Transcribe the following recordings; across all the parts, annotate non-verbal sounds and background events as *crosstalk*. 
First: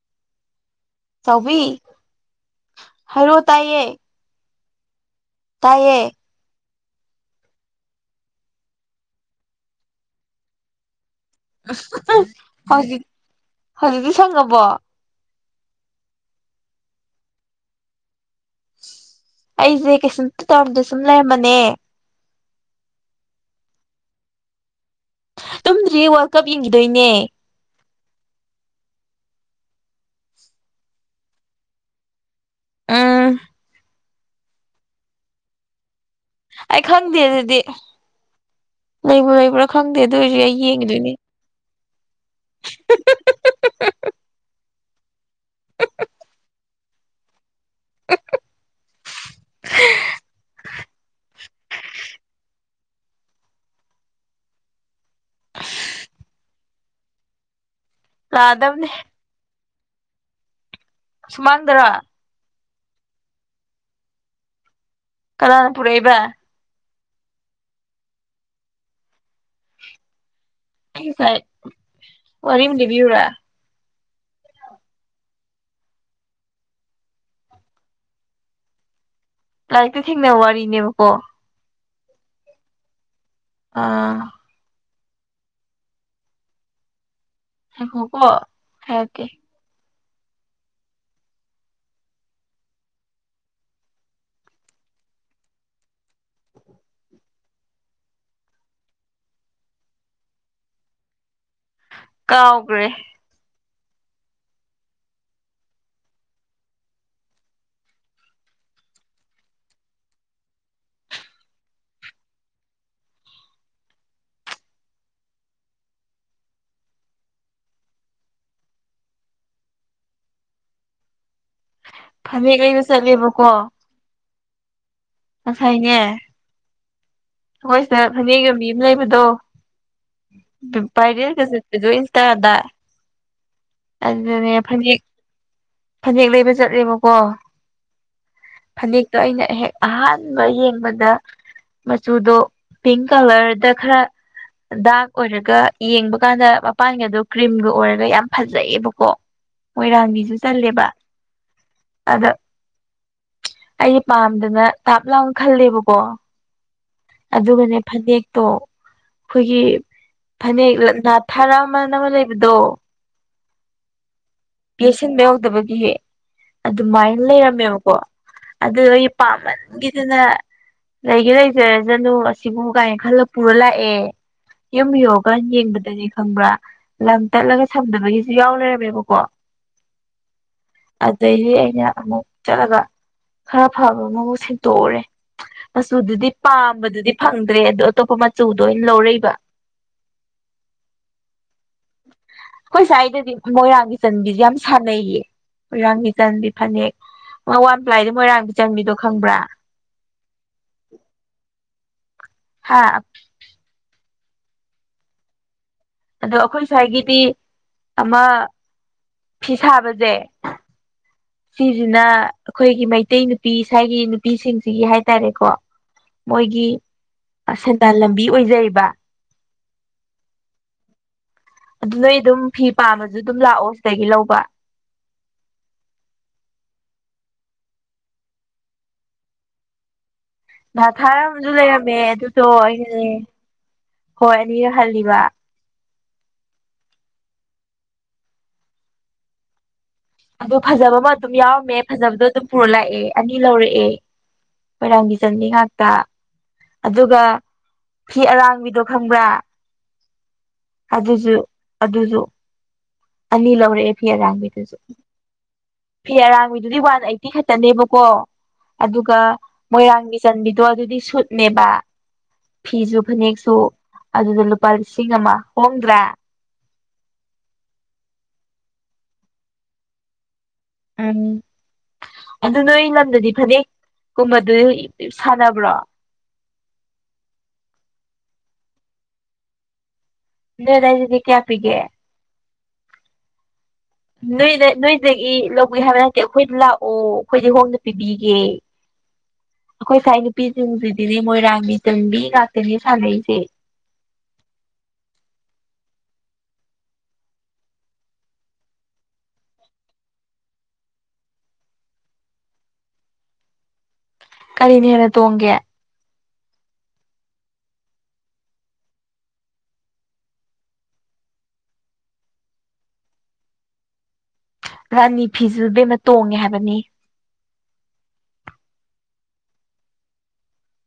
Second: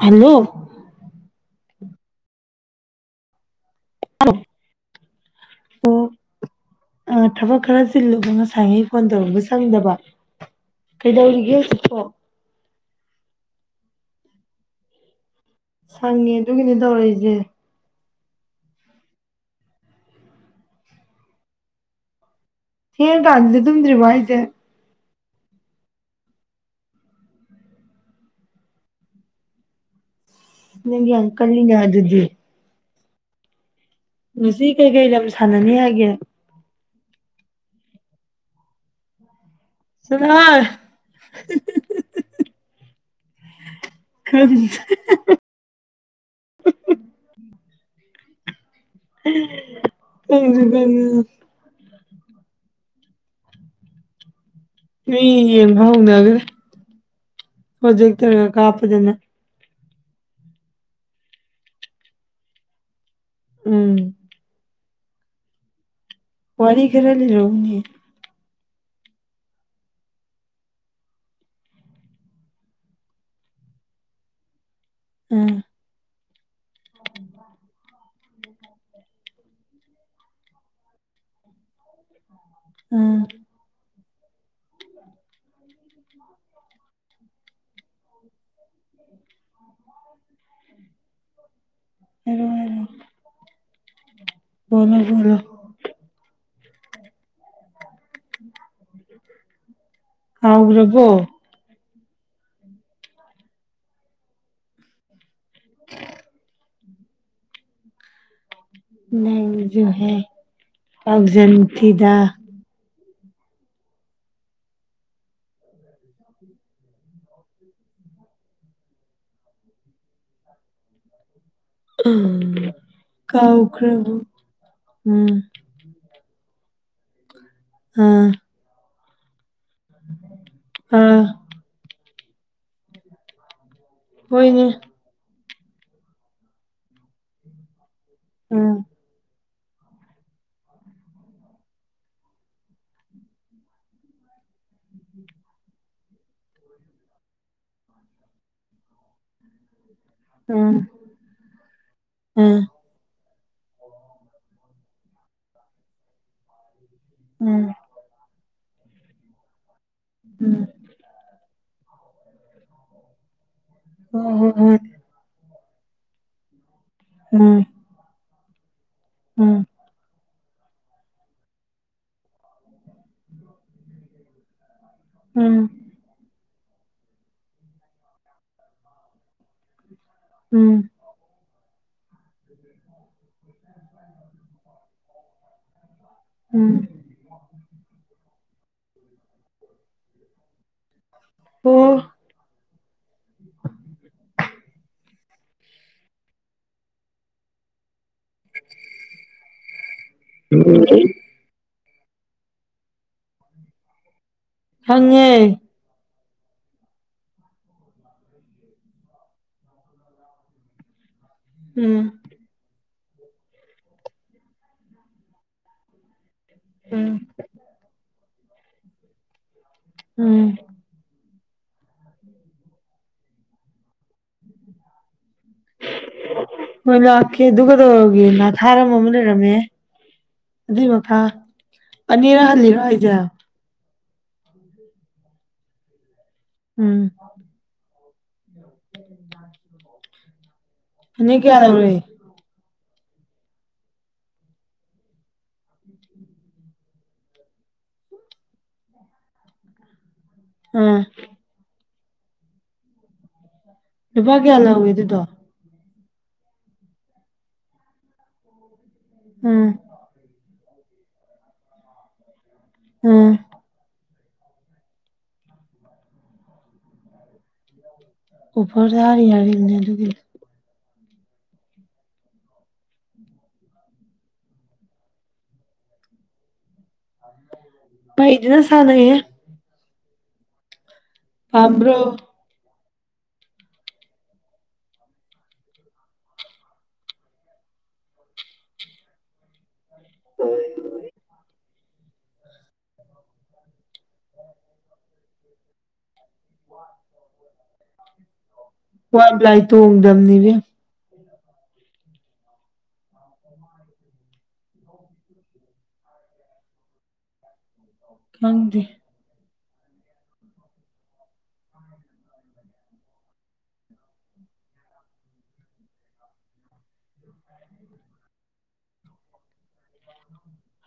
hello ꯆꯥꯎꯕꯤꯤ ꯍꯥꯏꯔꯣ ꯇꯥꯏꯌꯦ ꯎꯣ ꯇꯌꯦ ꯑ ꯊꯕꯛ ꯈꯔ ꯆꯤꯜꯂꯨꯕ ꯉꯁꯥꯏꯉꯩ ꯐꯣꯟ ꯇꯧꯔꯝꯕ ꯆꯪꯗꯕ ꯀꯩꯗꯧꯔꯤꯒꯦ ꯆꯄꯣ ꯍꯧꯖꯤꯗꯤ ꯁꯪꯉꯕꯣ ꯁꯪꯉꯦ ꯑꯗꯨꯒꯤꯅꯦ ꯇꯧꯔꯛꯏꯁꯦ ꯑꯩꯁꯦ ꯀꯩꯁꯟꯇ ꯇꯧꯔꯝꯗ ꯁꯨꯝ ꯂꯩꯔꯝꯃꯅꯦ ꯍꯦ ꯀꯗꯂꯤ ꯑꯗꯨꯝꯗ꯭ꯔꯤꯚꯏꯗꯦ ꯇꯨꯝꯗ꯭ꯔꯤ ꯋꯥꯔꯜ ꯀꯞ ꯌꯦꯡꯈꯤꯗꯣꯏꯅꯦ ꯃꯪꯒꯤ ꯑꯪꯀꯜꯅꯤ ꯌꯥꯗꯨꯗꯤ ꯑꯝ ꯉꯁꯤ ꯀꯩꯀꯩ ꯂꯝ ꯁꯥꯟꯅꯅꯤ ꯍꯥꯏꯒꯦ ꯑꯩ ꯈꯪꯗꯦ ꯑꯗꯨꯗꯤ ꯂꯩꯕ꯭ꯔꯥ ꯂꯩꯕ꯭ꯔꯥ ꯈꯪꯗꯦ ꯑꯗꯨ ꯑꯣꯏꯔꯁꯨ ꯑꯩ ꯁꯅꯥꯔꯣꯏ ꯌꯦꯡꯈꯤꯤꯗꯣꯏꯅꯦ ꯀ ꯊꯦꯡ ꯃꯤ ꯌꯦꯡꯕ ꯍꯧꯅꯒ꯭ꯔ ꯄꯣꯖꯦꯛꯇꯔꯒ ꯂꯥꯛꯑꯗꯕꯅꯦ ꯀꯥꯞꯄꯗꯅ ꯁꯨꯃꯥꯡꯗꯔ ꯎꯝ ꯀꯅꯥꯅ ꯄꯨꯔꯛꯕ ꯋꯥꯔꯤ ꯄꯨꯋꯥꯋꯥꯔꯤ ꯈꯔ ꯂꯩ ꯔꯎꯅꯤ ꯑꯩꯁꯥꯏ ꯋꯥꯔꯤꯝ ꯂꯤꯕꯤꯌꯎꯨꯔꯥ ꯎꯝ ꯂꯥꯏꯔꯤꯛꯇ ꯊꯦꯡꯅꯕ ꯋꯥꯔꯤꯅꯦꯕꯀꯣ ꯎꯝ ꯑꯥ ꯍꯒꯣ ꯍꯀꯦ ꯔꯣꯏꯔꯣ ꯍ ꯃꯂ ꯍꯥꯎ꯭ꯔꯔꯕꯣ ꯀꯥꯎꯈ꯭ꯔꯦ *inaudible* ꯅꯁꯨꯣꯍ ꯑꯣꯛꯖꯟ ꯊꯤꯗꯥ ꯐꯅꯦꯛ ꯀꯩꯅ ꯆꯠꯂꯦꯕꯀꯣ ꯀꯥꯎꯈ꯭ꯔꯕꯨ ꯎꯝ ꯑꯁꯥꯏꯅꯦ ꯑꯩꯈꯣꯏ ꯁꯤꯗ ꯑꯥ ꯐꯅꯦꯛꯒꯤ ꯃꯤ ꯑꯃ ꯂꯩꯕꯗꯣ ꯑꯥ ꯚꯥꯏꯔꯦꯜꯒꯗ ꯠꯇꯗ ꯑꯗꯨꯅꯦ ꯍꯣꯏꯅꯦ ꯐ ꯐꯅꯦꯛ ꯂꯩꯕ ꯆꯠꯂꯦꯕꯀꯣ ꯎꯝ ꯐꯅꯦꯛꯇꯣ ꯑꯩꯅ ꯍꯦꯛ ꯑꯍꯥꯟꯕ ꯌꯦꯡꯕꯗ ꯃꯆꯨꯗꯣ ꯄꯤꯡ ꯀꯂꯔꯗ ꯈꯔ ꯗꯥꯛ ꯑꯣꯏꯔꯒ ꯌꯦꯡꯕ ꯀꯥꯟꯗ ꯃꯄꯥꯟꯒꯗꯣ ꯀ꯭ꯔꯤꯝꯒ ꯑꯣꯏꯔꯒ ꯌꯥꯝ ꯐꯖꯩꯑꯕꯀꯣ ꯑꯣꯏꯣꯏꯔꯅꯤ ꯎꯝ ꯆꯜꯂꯦꯕ ꯑꯗꯣ ꯎꯝ ꯑꯩꯗꯤ ꯄꯥꯝꯗꯅ ꯇꯥꯞ ꯂꯅ ꯈꯜꯂꯦꯕꯀꯣ ꯎꯝ ꯑꯗꯨꯒꯅꯦ ꯐꯅꯦꯛꯇꯣ ꯑꯩꯈꯣꯏꯒꯤ ꯎꯝ ꯐꯅꯦꯛ ꯅꯥꯊꯥꯔꯝ ꯃꯅ ꯑꯃ ꯂꯩꯕꯗꯣ ꯍꯣꯏ ꯍꯣꯏ ꯍꯣꯏ ꯌꯦꯦꯠꯁꯤꯟꯕ ꯌꯥꯎꯗꯕꯒꯤꯍ ꯑꯗꯨꯃꯥꯏꯅ ꯎꯝ ꯂꯩꯔꯝꯃꯦꯕꯀꯣ ꯎꯝ ꯄꯥꯃꯒꯤꯅ ꯂꯩꯒꯦ ꯂꯩꯖꯔꯖꯅꯨ ꯑꯁꯤꯕꯨ ꯀꯥꯏꯅ ꯈꯜꯂ ꯄꯨꯔ ꯂꯥꯛꯑꯦ ꯌꯨꯝ ꯌꯣꯒ ꯎꯝ ꯌꯦꯡꯕꯗꯅꯤ ꯈꯪꯕ꯭ꯔꯥ ꯂꯝ ꯇꯠꯂꯒ ꯁꯝꯗꯕꯒꯤꯁꯨ ꯌꯥꯎ ꯂꯩꯔꯝꯃꯦꯕꯀꯣ ꯎꯝ ꯑꯗ ꯑꯩꯅ ꯆꯠꯂꯒ ꯈꯔ ꯐꯕ ꯑꯃꯕꯨ ꯁꯦꯡꯇꯣꯛꯎꯔꯦ ꯁꯨ ꯑꯗꯨꯗꯤ ꯎꯝ ꯄꯥꯝꯕꯗꯨꯗꯤ ꯐꯪꯗ꯭ꯔꯦ ꯑꯣ ꯑꯇꯣꯞꯄ ꯆꯨꯗ ꯑꯣꯏꯅ ꯂꯧꯔꯛꯏꯕ ꯎꯝ ꯑꯩꯈꯣꯏꯁꯦꯋꯥꯗꯗꯤ ꯃꯣꯏꯔꯥꯡꯒꯤ ꯆꯟꯕꯤꯁꯦ ꯌꯥꯝ ꯁꯥꯟꯅꯩꯌꯦ ꯃꯣꯏꯔꯥꯡ ꯃꯤꯆꯟꯗꯤ ꯐꯅꯦꯛ ꯑ ꯋꯥꯟ ꯄ꯭ꯂꯥꯏꯗꯤ ꯃꯣꯏꯔꯥꯡꯒꯤ ꯆꯟꯕꯤꯗꯣ ꯈꯪꯕ꯭ꯔꯥ ꯎꯝ ꯍꯥꯥ ꯍꯪꯉꯦ ꯑꯗꯣ ꯑꯩꯈꯣꯏ ꯁ꯭ꯋꯥꯏꯒꯤꯗꯤ ꯑꯃ ꯐꯤ ꯁꯥꯕꯁꯦ ꯎꯝ ꯁꯤꯁꯤꯅ ꯑꯩꯈꯣꯏꯒꯤ ꯃꯩꯇꯩ ꯅꯨꯄꯤ ꯏꯁꯥꯒꯤ ꯅꯨꯄꯤꯁꯤꯡꯁꯤꯒꯤ ꯍꯥꯏꯇꯥꯔꯦꯀꯣ ꯃꯣꯏꯒꯤ ꯎꯝ ꯁꯦꯟꯗꯥꯟ ꯂꯝꯕꯤ ꯑꯣꯏꯖꯔꯤꯕ ꯎꯝ ꯑꯗꯨ ꯅꯣꯏ ꯑꯗꯨꯝ ꯐꯤ ꯄꯥꯝꯝꯕꯁꯨ ꯑꯗꯨꯝ ꯂꯥꯛꯑꯣ ꯁꯤꯗꯒꯤ ꯂꯧꯕ ꯃꯣꯏ ꯂꯦ ꯗꯨꯀꯗ ꯑꯣꯏꯒꯅ ꯊꯔꯃ ꯃ ꯂꯩꯔꯃꯦ ꯊꯥꯔ ꯑꯃꯁꯁꯨ ꯂꯩꯔꯝꯃꯦ ꯑꯗꯨꯗꯣ ꯍꯜꯂꯤꯔꯣ ꯑꯩ ꯍꯥꯏꯁꯦ ꯍꯣꯏ ꯑꯅꯤꯔ ꯍꯜꯂꯤꯕ ꯎꯝ ꯣ ꯑꯗ ꯐꯖꯕ ꯑꯃ ꯑꯗꯨꯝ ꯌꯥꯎꯔꯝꯃꯦ ꯐꯖꯕꯗꯣ ꯑꯗꯨꯝ ꯄꯨꯔ ꯂꯥꯛꯑꯦ ꯑꯅꯤ ꯂꯧꯔꯛꯑꯦ ꯐꯪꯗꯤ ꯆꯪꯅꯤ ꯉꯥꯛꯇ ꯑꯗꯨꯒ ꯐꯤ ꯑꯔꯥꯡꯕꯤꯗꯣ ꯈꯪꯕ꯭ꯔꯥ ꯑꯥ ꯑꯗꯨꯁꯨ ꯑꯗꯨꯁꯨ ꯑꯅꯤ ꯂꯧꯧꯔꯦ ꯐꯤ ꯂꯨꯄꯥ ꯀꯌꯥ ꯌꯥꯔꯕꯤꯗꯨꯖ ꯂꯧꯏ ꯑꯗꯨꯗꯣ ꯐꯤ ꯑꯔꯥꯡꯕꯤꯗꯨꯗꯤ ꯋꯥꯟ ꯑꯩꯠꯇꯤ ꯈꯛꯇꯅꯦꯕꯀꯣ ꯑꯗꯨꯒ ꯎꯝ ꯃꯣꯏꯔꯥꯡꯕꯤ ꯆꯟꯕꯤꯗꯨ ꯑꯣ ꯑꯗꯨꯗꯤ ꯁꯨꯠꯅꯦꯕ ꯐꯤꯁꯨ ꯎꯝ ꯐꯅꯦꯛꯁꯨ ꯑꯗꯨꯗ ꯂꯨꯄꯥ ꯂꯤꯁꯤꯡ ꯑꯃ ꯍꯣꯡꯗ꯭ꯔꯦ ꯔꯤ ꯌꯥꯔꯅꯦ ꯑꯗꯨ ꯎꯝ ꯑꯗꯨ ꯅꯣꯏ ꯂꯝꯗꯗꯤ ꯐꯅꯦꯛꯀꯨꯝꯕꯗꯨ ꯁꯥꯟꯅꯕ꯭ꯔꯣ ꯄꯩꯗꯤꯅ ꯁꯅꯌꯦꯦ ꯦꯔ ꯍꯥꯏ ꯐꯥꯝꯕ꯭ꯔꯣ ꯅꯣꯏꯗ ꯅꯣꯏꯗꯒꯤ ꯂꯧꯕꯒꯦ ꯍꯥꯏꯕ ꯅꯠꯇꯦ ꯑꯩꯈꯣꯏꯗ ꯂꯥꯛꯑꯣ ꯑꯩꯈꯣꯏꯗꯤ ꯍꯣꯡꯅ ꯄꯤꯕꯤꯒꯦ *unintelligible* ꯑꯩꯈꯣꯏ ꯉꯥꯏ ꯅꯨꯄꯤꯁꯤꯡꯁꯤꯗꯤꯅꯦ ꯃꯣꯏꯔꯥꯡꯃꯤꯁ ꯆꯝꯕꯤ ꯀꯥꯛꯇꯅꯤ ꯁꯥꯟꯅꯁꯦ ꯋꯥ ꯂꯏ ꯇ ꯑꯣꯗꯗꯝꯅꯤꯕ ꯀꯔꯤꯅꯤ ꯍꯥꯏꯅ ꯇꯣꯡꯒꯦ ꯍꯪꯗ ꯔꯥꯅꯤ ꯐꯤꯁꯨ ꯕꯦꯝꯅ ꯇꯣꯡꯉꯦ ꯍꯥꯏꯕꯅꯤ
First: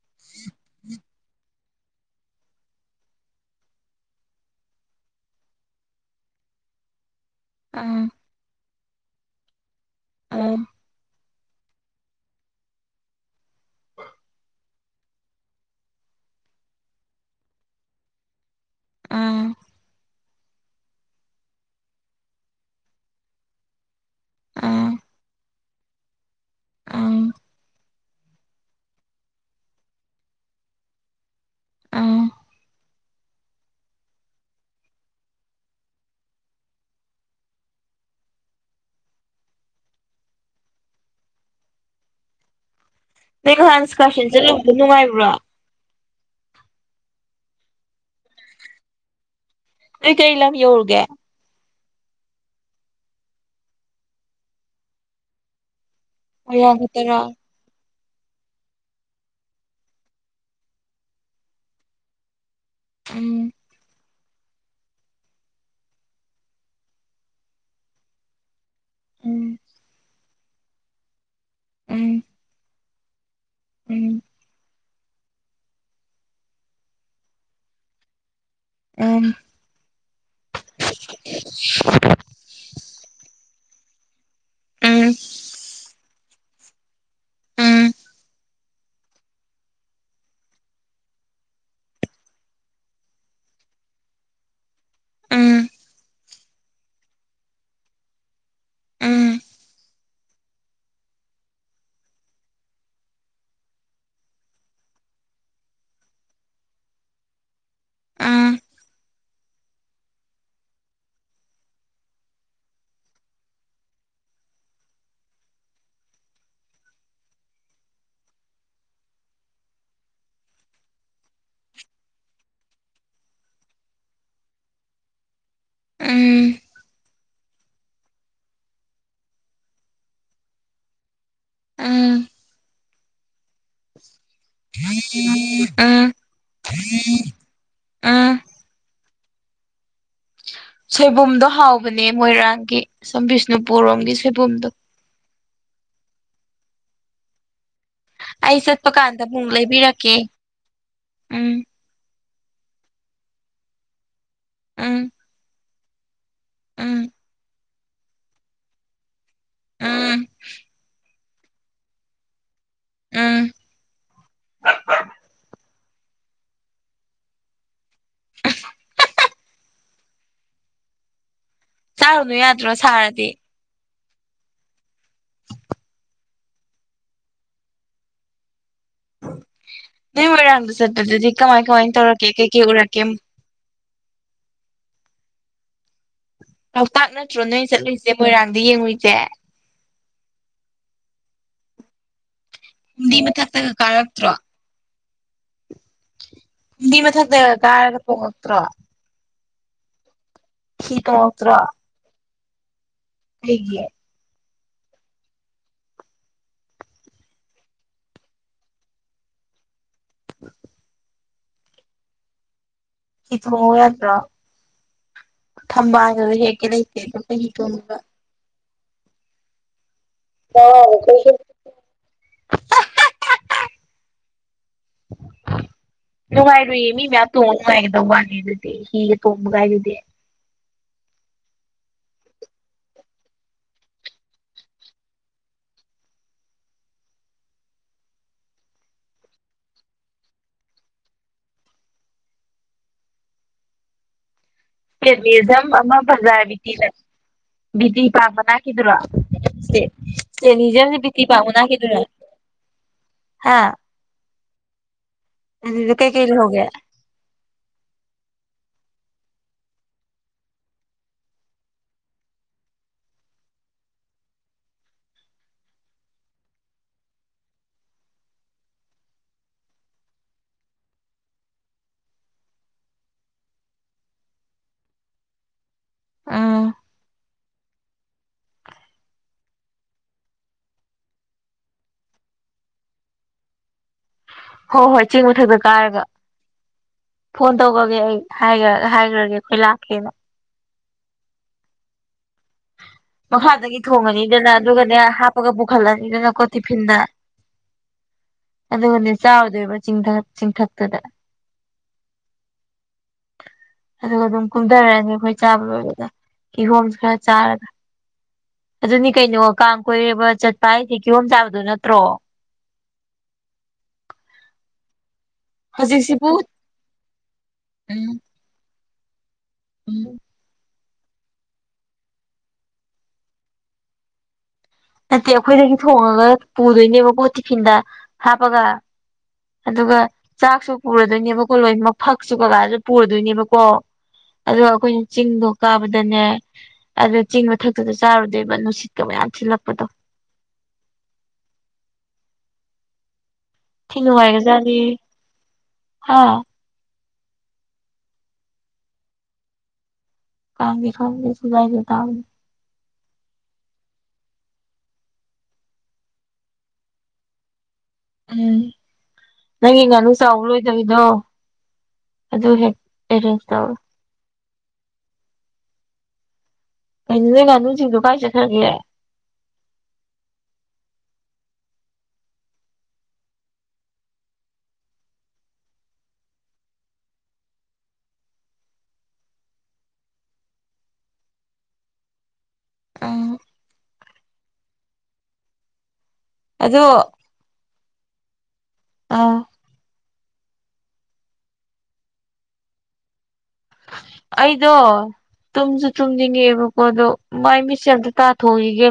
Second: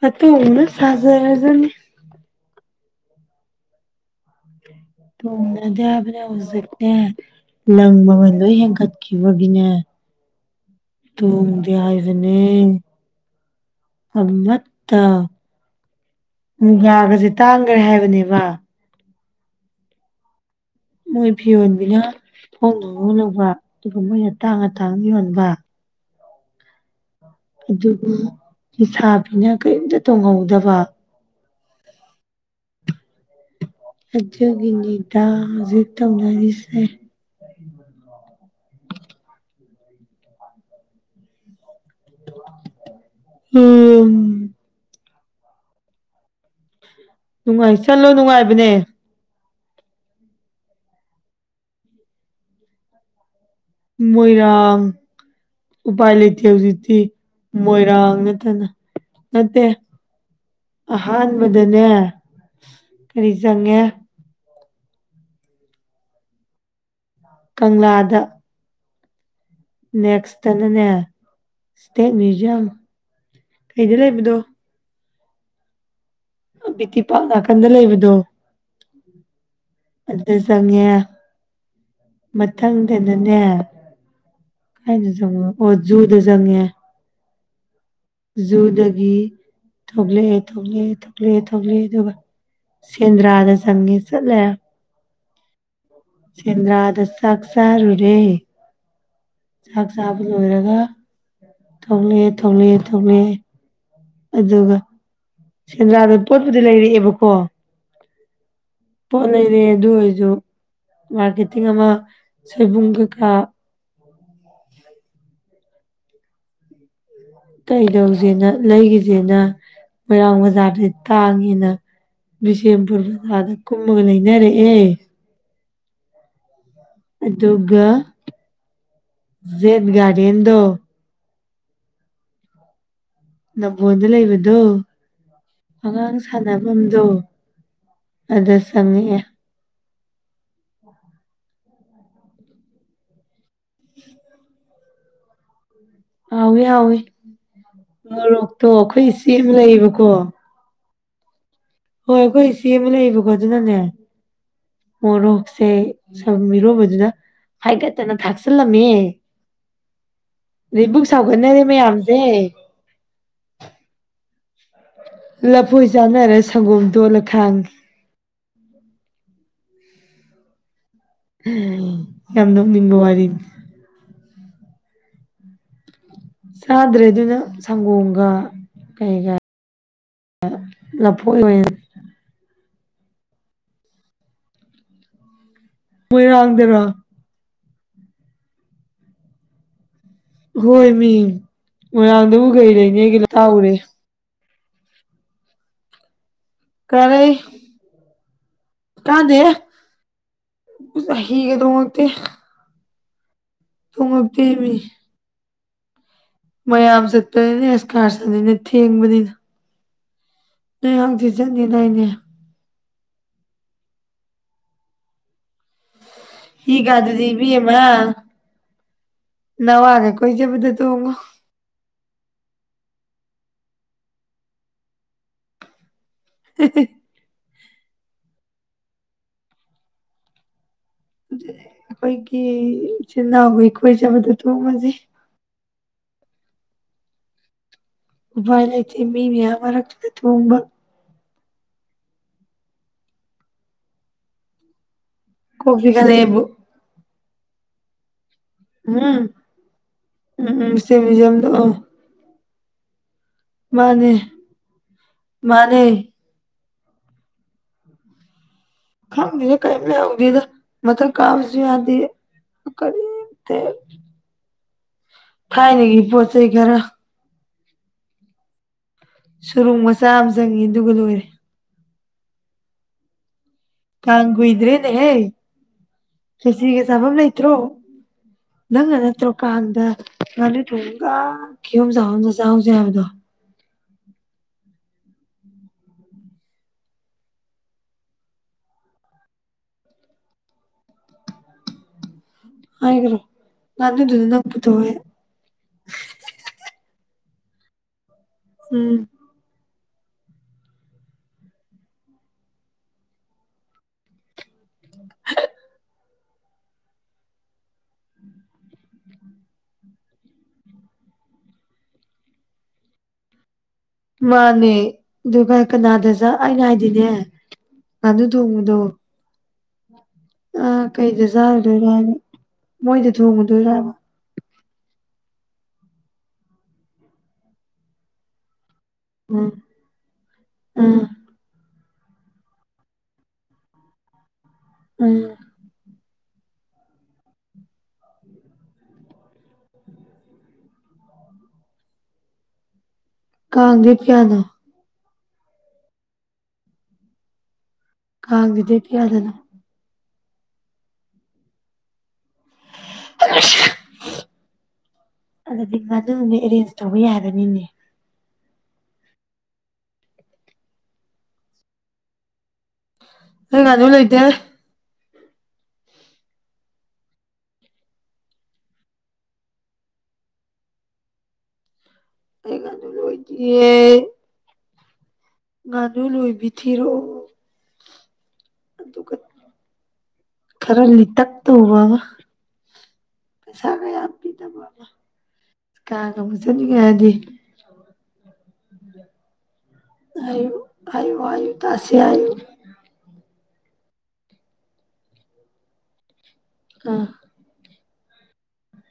ꯑꯠꯇ ꯑꯣꯅ ꯁꯥꯖꯔꯖꯅꯤ ꯇꯨꯡꯅꯗꯕꯅ ꯍꯧꯖꯛꯇꯦ ꯎꯝ ꯂꯪꯝꯕ ꯂ ꯍꯒ ꯀꯕꯒꯤꯅꯦ ꯎꯝ ꯇꯣꯡꯣꯡꯗ ꯍꯥꯏꯗꯅꯦ ꯍꯝꯕꯠꯇ ꯎ ꯌꯥꯒꯁꯦ ꯇꯥꯡꯈ꯭ꯔꯦ ꯍꯥꯏꯕꯅꯦꯕ ꯑꯥ ꯃꯣꯏ ꯐꯤꯔꯣꯟꯕꯤꯅ ꯍꯣꯡꯅ ꯂꯧꯕ ꯁꯤꯒꯨꯝꯕ ꯌꯥꯝ ꯇꯥꯡꯉ ꯇꯥꯡ ꯌꯣꯟꯕ ꯑ ꯑꯗꯨꯕꯨ ꯂꯩꯁꯥꯕꯤꯅ ꯀꯔꯤꯝꯇ ꯇꯣꯡꯍꯧꯗꯕ ꯑꯥ ꯖꯒꯤꯅꯤꯗꯥꯖꯤ ꯇꯅꯁꯦ ꯑꯣ *inaudible* ꯅꯪ ꯍꯟꯁꯀꯁꯟꯁꯦ ꯎꯝ ꯂꯧꯕ ꯅꯨꯡꯉꯥꯏꯕ꯭ꯔꯥ ꯅꯨꯡꯉꯥꯏ ꯆꯠꯂꯣ ꯅꯨꯡꯉꯥꯏꯕꯅꯦ ꯑꯩꯣꯏ ꯀꯔꯤ ꯂꯝ ꯌꯧꯔꯒ ꯃꯣꯏꯔꯥꯡ ꯎꯄꯥꯏ ꯂꯩꯇꯦ ꯃꯣꯏꯔꯥꯡ ꯍꯧꯖꯤꯛꯇꯤ ꯈꯛꯇꯔꯥ ꯃꯣꯏꯔꯥꯡ ꯅꯠꯇꯅ ꯅꯠꯇꯦ ꯑꯍꯥꯟꯕꯗꯅꯦ ꯀꯔꯤ ꯎꯝ ꯆꯪꯉꯦ ꯀꯪꯂꯥꯗ ꯎꯝ ꯅꯦꯛꯁꯅꯅꯦ ꯁꯇꯦꯠ ꯎꯝ ꯃ꯭ꯌꯨꯖꯝ ꯀꯩꯗꯤ ꯎꯝ ꯂꯩꯕꯗꯣ ꯕꯤꯇꯤ ꯄꯥ ꯅꯥꯀꯟꯗ ꯂꯩꯕꯗꯣ ꯎꯝ ꯑꯗꯨꯗ ꯆꯉꯦ ꯃꯊꯪꯗꯅꯅꯦ ꯀꯥꯏꯅ ꯎꯝ ꯆꯪꯂ ꯑꯣꯖꯨꯗ ꯆꯪꯦ ꯎꯝ ꯖꯨꯗꯒꯤ ꯊꯣꯛꯂꯛꯑꯦ ꯊꯣꯛꯂꯛꯑꯦ ꯊꯣꯛꯂꯛꯑꯦ ꯊꯣꯛꯂꯛꯑꯦ ꯑꯗꯨꯒ ꯁꯦꯟꯗ꯭ꯔꯥꯗ ꯆꯪꯉꯦ ꯆꯠꯂꯦ ꯎꯝ ꯎꯝ ꯎꯝ ꯆꯗ꯭ꯔꯥꯗ ꯁꯥꯛꯁꯔꯔꯦ ꯆꯥꯛ ꯆꯥꯕ ꯂꯣꯏꯔꯒ ꯊ ꯊꯣꯛꯂꯛꯑꯦ ꯊ ꯊꯣꯛꯂꯑꯦ ꯊ ꯊꯣꯛꯂꯛꯑꯦ ꯑꯗꯨꯒ ꯁꯦꯟꯗ꯭ꯔꯥꯗ ꯄꯣꯠꯄꯨꯗꯤ ꯂꯩꯔꯛꯑꯦꯕꯀꯣ ꯎꯝ ꯐꯣꯅꯦꯗꯤ ꯑꯗꯨ ꯑꯗꯨ ꯏꯗꯨ ꯃꯥꯦꯇꯤꯉꯃ ꯁꯕꯨꯡ ꯀ ꯀꯥ ꯀꯩꯗꯧꯁꯤꯦꯅ ꯂꯩꯒꯤꯁꯤꯦꯅ ꯃꯣꯏꯔꯥꯡ ꯕꯖꯥꯔꯗ ꯇꯥꯡꯉꯦꯅ ꯕꯤꯁꯦꯝꯄꯨꯔ ꯕꯖꯥꯔꯗ ꯀꯨꯝꯃꯒ ꯂꯩꯅꯔꯛꯑꯦ ꯎꯝ ꯑꯗꯨꯒꯒ ꯖꯦꯠ ꯒꯥꯔꯤꯗꯣ ꯎꯝ ꯅꯝꯕꯣꯟꯗ ꯂꯩꯕꯗꯣ ꯎꯝ ꯑꯉꯥꯡ ꯁꯥꯟꯅꯐꯝꯗꯣ ꯎꯝ ꯑꯗꯉꯦ ꯁꯣꯏꯕꯨꯝꯗꯣ ꯍꯥꯎꯕꯅꯦ ꯃꯣꯏꯔꯥꯡꯒꯤ ꯁꯝ ꯕꯤꯁꯅꯨꯄꯨꯔꯣꯝꯒꯤ ꯁꯣꯏꯕꯨꯝꯗꯣ ꯍꯥꯎꯋꯤ ꯍꯥꯎꯋꯦ ꯑꯩ ꯃꯣꯔꯣꯛꯇꯣ ꯆꯠꯄ ꯑꯩꯈꯣꯏ ꯀꯥꯟꯗ ꯏꯆ ꯑꯃꯨꯛ ꯑꯃ ꯂꯩꯌꯦꯕꯀꯣ ꯂꯩꯕꯤꯔꯛꯀꯦ ꯎꯝ ꯍꯣꯏ ꯑꯩꯈꯣꯏ ꯏꯆꯦ ꯑꯃ ꯂꯩꯌꯦꯕꯀꯣ ꯑꯗꯨꯅꯅꯦ ꯎꯝ ꯃꯣꯔꯣꯛꯁꯦ ꯁ ꯎꯝ ꯏꯔꯣꯕꯗꯨꯅ ꯍꯥꯏꯀꯠꯇꯅ ꯊꯥꯛꯆꯤꯜꯂꯝꯃꯦ ꯎꯝ ꯕꯨꯛ ꯁꯥꯎꯒꯟꯅꯔꯦ ꯃꯌꯥꯝꯁꯦ ꯎꯝ ꯂꯐꯣꯏ ꯆꯥꯟꯅꯔꯦ ꯁꯪꯒꯣꯝ ꯇꯣꯜꯂ ꯈꯥꯡꯉ ꯎ ꯆꯥꯔꯨꯅꯨ ꯌꯥꯝꯗꯝ ꯌꯥꯗ꯭ꯔꯣ ꯃꯤꯕ ꯁꯥꯔꯗꯤ ꯋꯥꯔꯤꯔꯤ *inaudible* ꯆꯥꯗ꯭ꯔꯦ ꯑꯗꯨꯅ ꯁꯪꯒꯣꯝꯒ ꯀꯩꯒ ꯅꯣꯏ ꯃꯣꯏꯔꯥꯡꯗ ꯆꯠꯄꯗꯨꯗꯤ ꯂꯐꯣꯏ ꯀꯃꯥꯏ ꯑꯣꯏꯅ ꯀꯃꯥꯏ ꯇꯧꯔꯛꯀꯦ ꯀꯩ ꯀꯩ ꯎꯔꯛꯀꯦ ꯃꯣꯏꯔꯥꯡꯗꯔꯣ ꯂꯥꯎꯇꯥꯛ ꯅꯠꯇ꯭ꯔꯣ ꯅꯣꯏ ꯆꯠꯂꯨꯏꯁꯦ ꯃꯣꯏꯔꯥꯡꯗ ꯌꯦꯡꯉꯨꯏꯁꯦ ꯍꯣꯏ ꯃꯤ ꯃꯌꯥꯝꯗ ꯎꯒꯩ ꯂꯩꯅꯦꯒ ꯐꯨꯝꯗꯤ ꯇꯥ ꯃꯊꯛꯇꯒ ꯎꯔꯦ ꯃ ꯊꯗ ꯇꯠꯇ꯭ꯔ ꯀꯥꯟꯗꯦ ꯍꯤ ꯇꯣꯡꯉꯛꯇ꯭ꯔꯣ ꯍꯤꯒꯗꯣꯉꯛꯇꯦ ꯍꯥꯏꯒꯤꯦ ꯀꯕꯤ ꯃꯌꯥꯝ ꯆꯠꯄꯅꯦ ꯑꯁ ꯀꯥꯔ ꯆꯠꯅꯤꯅꯦ ꯊꯦꯡꯕꯅꯤꯅ ꯅ ꯍꯪꯆꯤ ꯆꯠꯅꯤꯅꯏꯅꯦ ꯏꯃ ꯌꯥꯗ꯭ꯔ ꯊꯝꯕꯥ ꯍꯦꯒ ꯂ ꯂꯩꯇꯦ ꯀꯄ ꯍ ꯇꯅꯤꯡꯕ ꯅ ꯋꯥꯒꯦ ꯀꯣꯏ ꯆꯦꯕꯗꯨ ꯇꯨ ꯎꯕ ꯅꯨꯡꯉꯥꯏꯔꯨꯏꯌꯦꯃꯤ ꯃ ꯊꯨꯡ ꯉꯥꯏꯗ ꯋꯥꯅꯤ ꯑꯗꯨꯗꯤ ꯍꯤꯒ ꯇꯣꯡꯕꯒꯥꯏꯗꯨꯗꯤ ꯑꯩꯈꯣꯏꯒꯤ ꯏꯆꯤꯟꯜ ꯏꯅꯥꯎꯒ ꯏ ꯀꯣꯏꯖꯕꯗꯨ ꯇꯣꯡꯉꯁꯩ ꯎꯄꯥꯏ ꯂꯩꯇꯦ ꯃꯤ ꯃꯌꯥꯝ ꯃꯔꯛꯛꯇꯨꯗ ꯊꯣꯡꯕ ꯖꯝ ꯀꯣꯛ ꯑꯃ ꯆꯤꯛꯈꯠꯂꯛꯑꯦꯕꯨ ꯐꯖꯥꯔ ꯕꯤꯇꯤꯗ ꯕꯤꯇꯤ ꯄꯥ ꯎꯝ ꯅꯥꯈꯤꯗꯨꯔꯖꯦ ꯎꯝ ꯎꯝ ꯁ꯭ꯇꯦ ꯄꯕꯤꯇ ꯄ ꯃ꯭ꯌꯨꯖꯤꯌꯝꯗꯣ ꯑ ꯅꯅꯥꯈꯤꯗꯨꯔ ꯍꯥꯥ ꯃꯥꯅꯦ ꯃꯥꯅꯦ ꯀꯩ ꯀꯩ ꯍꯒꯦ ꯈꯪꯗꯦꯅꯦꯦ ꯀꯩꯝ ꯂꯩꯎꯗꯦꯗ ꯃꯊꯛ ꯀꯥꯕꯁꯨ ꯌꯥꯗꯦ ꯀꯔꯤ ꯊꯥꯏꯅꯒꯤ ꯄꯣꯠ ꯆꯩꯩ ꯈꯔ ꯁꯨꯔꯨꯡ ꯃꯆꯥ ꯑꯃ ꯆꯪꯉꯤ ꯑꯗꯨꯒ ꯂꯣꯏꯔꯦ ꯀꯒꯨ ꯏꯗ꯭ꯔꯦꯅꯦꯍꯦ ꯎꯝ ꯈꯁꯤꯒ ꯁꯕꯕ ꯂꯩꯩꯇ꯭ꯔꯣ ꯅꯪꯅ ꯅꯠꯇ꯭ꯔꯣꯀꯥꯟꯗ ꯉꯥꯅꯨ ꯊꯣꯡꯒ ꯀꯤꯍꯣꯝ ꯆꯥꯍꯣꯗ ꯆꯍꯁꯦ ꯍꯥꯏꯕꯗꯣ ꯍꯣꯏ ꯍꯣꯏ ꯆꯦꯡ ꯃꯊꯛꯇ ꯀꯥꯔꯒ ꯐꯣꯟ ꯇꯧꯈꯒꯦ ꯑꯩ ꯍꯥꯏꯈ꯭ꯔꯒꯦ ꯑꯩꯈꯣꯏ ꯂꯥꯛꯀꯦꯅ ꯍꯥꯏꯈ꯭ꯔꯣ ꯃꯈꯥꯗꯒꯤ ꯉꯥꯅꯨꯗꯨꯅ ꯅꯪ ꯊꯣꯡꯉꯅꯤꯗꯅ ꯄꯨꯊꯣꯛꯑꯦ ꯑꯗꯨꯒꯅꯦ ꯍꯥꯞꯄꯒ ꯄꯨꯈꯠꯂꯅꯤꯗꯅꯀꯣ ꯇꯤꯐꯤꯟꯗ ꯑꯗꯨꯗ ꯎꯝ ꯃꯅꯦ ꯆꯥꯎꯗ ꯃ ꯆꯤꯡ ꯆꯤꯡꯊꯛꯇꯨꯗ ꯑꯗꯨꯒ ꯑꯗꯨꯝ ꯀꯨꯝꯊꯔꯛꯑꯅꯤ ꯑꯩꯈꯣꯏ ꯆꯥꯕ ꯂꯣꯏꯕꯗ ꯀꯤꯍꯣꯝꯁ ꯈꯔ ꯆꯥꯔꯒ ꯑꯗꯨꯅꯤ ꯀꯩꯅꯣ ꯀꯥꯡ ꯀꯣꯏꯔꯕ ꯆꯠꯄ ꯍꯥꯏꯁꯦ ꯀꯤꯌꯣꯝ ꯆꯥꯕꯗꯨꯣ ꯅꯠꯇ꯭ꯔꯣ ꯃꯥꯅꯦ ꯑꯗꯨ ꯚꯥꯏ ꯀꯅꯥꯗ ꯍꯧꯖꯤꯛꯁꯤꯕꯨ ꯑꯩꯅ ꯍꯥꯏꯗꯤꯅꯦ ꯎꯝ ꯉꯥꯅꯨ ꯊꯣꯡꯕꯗꯣ ꯎꯝ ꯑꯥ ꯀꯩꯗ ꯆꯥꯔꯨꯗꯣꯏꯔ ꯍꯥꯏꯕ ꯃꯣꯏꯗꯤ ꯊꯣꯡꯉꯨꯗꯣꯏꯔꯕ ꯅꯠꯇꯦ ꯑꯩꯈꯣꯏꯗꯒꯤ ꯊꯣꯡꯉꯒ ꯄꯨꯗꯣꯏꯅꯦꯕꯀꯣ ꯇꯤꯐꯤꯟꯗ ꯍꯥꯞꯄꯒ ꯎꯝ ꯑꯗꯨꯒ ꯆꯥꯛꯁꯨ ꯎꯝ ꯄꯨꯔꯗꯣꯏꯅꯦꯕꯀꯣ ꯂꯣꯏꯅꯃꯛ ꯐꯛꯁꯨ ꯀꯀꯥꯁꯨ ꯄꯨꯔꯗꯣꯏꯅꯦꯕꯀꯣ ꯑꯗꯨꯒ ꯑꯩꯈꯣꯏꯅ ꯎꯝ ꯆꯤꯡꯗꯣ ꯀꯥꯕꯗ ꯅꯦ ꯑꯗꯨꯗ ꯆꯤꯡꯕꯊꯛꯇꯨꯗ ꯆꯥꯔꯨꯗꯣꯏꯕ ꯅꯨꯡꯁꯤꯠꯀ ꯃꯌꯥꯝ ꯊꯤꯜꯂꯛꯄ ꯀꯥꯡ ꯗꯦꯠ ꯀꯌꯥꯅꯣ ꯊꯤꯅꯉꯒꯖꯅꯤ ꯍꯥꯥ ꯀꯗꯗꯦ ꯀꯌꯥꯗꯅ ꯀꯥꯟ ꯈꯥꯡꯦꯁꯨꯗꯥꯥꯏꯗ ꯇ *unintelligible* ꯑꯗꯨꯗꯤ ꯉ ꯑꯗꯨ ꯑꯦꯔꯦꯟꯖ ꯇꯧꯕ ꯌꯥꯒꯅꯤꯅꯦ ꯎꯝ ꯅꯪꯒꯤ ꯉꯥꯅꯨ ꯆꯥꯎꯕ ꯂꯣꯏꯗꯕꯤꯗꯣ ꯑꯗꯨ ꯍꯦꯛ ꯑꯦꯔꯦꯟꯖ ꯑꯩ ꯇꯧꯔꯣ ꯉꯒꯥꯅ ꯂꯩꯇꯦ ꯀꯩꯅꯅꯦ ꯉꯥꯅꯨꯁꯤꯡꯗꯣ ꯀꯥꯏ ꯆꯠꯈ꯭ꯔꯒꯦ ꯍꯀꯥꯟꯗ ꯂꯣꯏꯗꯤꯌꯦ ꯅꯨ ꯂꯣꯏ ꯤꯊꯤꯔꯣ ꯑꯗꯨꯒ ꯈꯔ ꯂꯤꯇꯛ ꯇꯨꯕ ꯎꯝ ꯄꯩꯁꯥ ꯀꯌꯥꯗꯕꯤꯤꯗꯕ ꯀ ꯌꯥꯝ ꯆꯠꯅꯤꯡꯉꯦ ꯑꯗꯣ ꯍꯥꯏꯗꯤ ꯑꯥ ꯍꯥꯏꯌꯨ ꯍꯥꯏꯌꯨ ꯍꯥꯏꯌꯨ ꯇꯥꯁꯦ ꯍꯥꯏꯌꯨ ꯑꯩꯗꯣ ꯇꯨꯝꯁꯨ ꯇꯨꯝꯅꯤꯡꯉꯦꯕꯀꯣ ꯑꯥ ꯑꯗꯣ ꯃꯥꯏ ꯃꯤꯁ ꯆꯗ ꯊꯥꯠꯣꯣꯏꯒ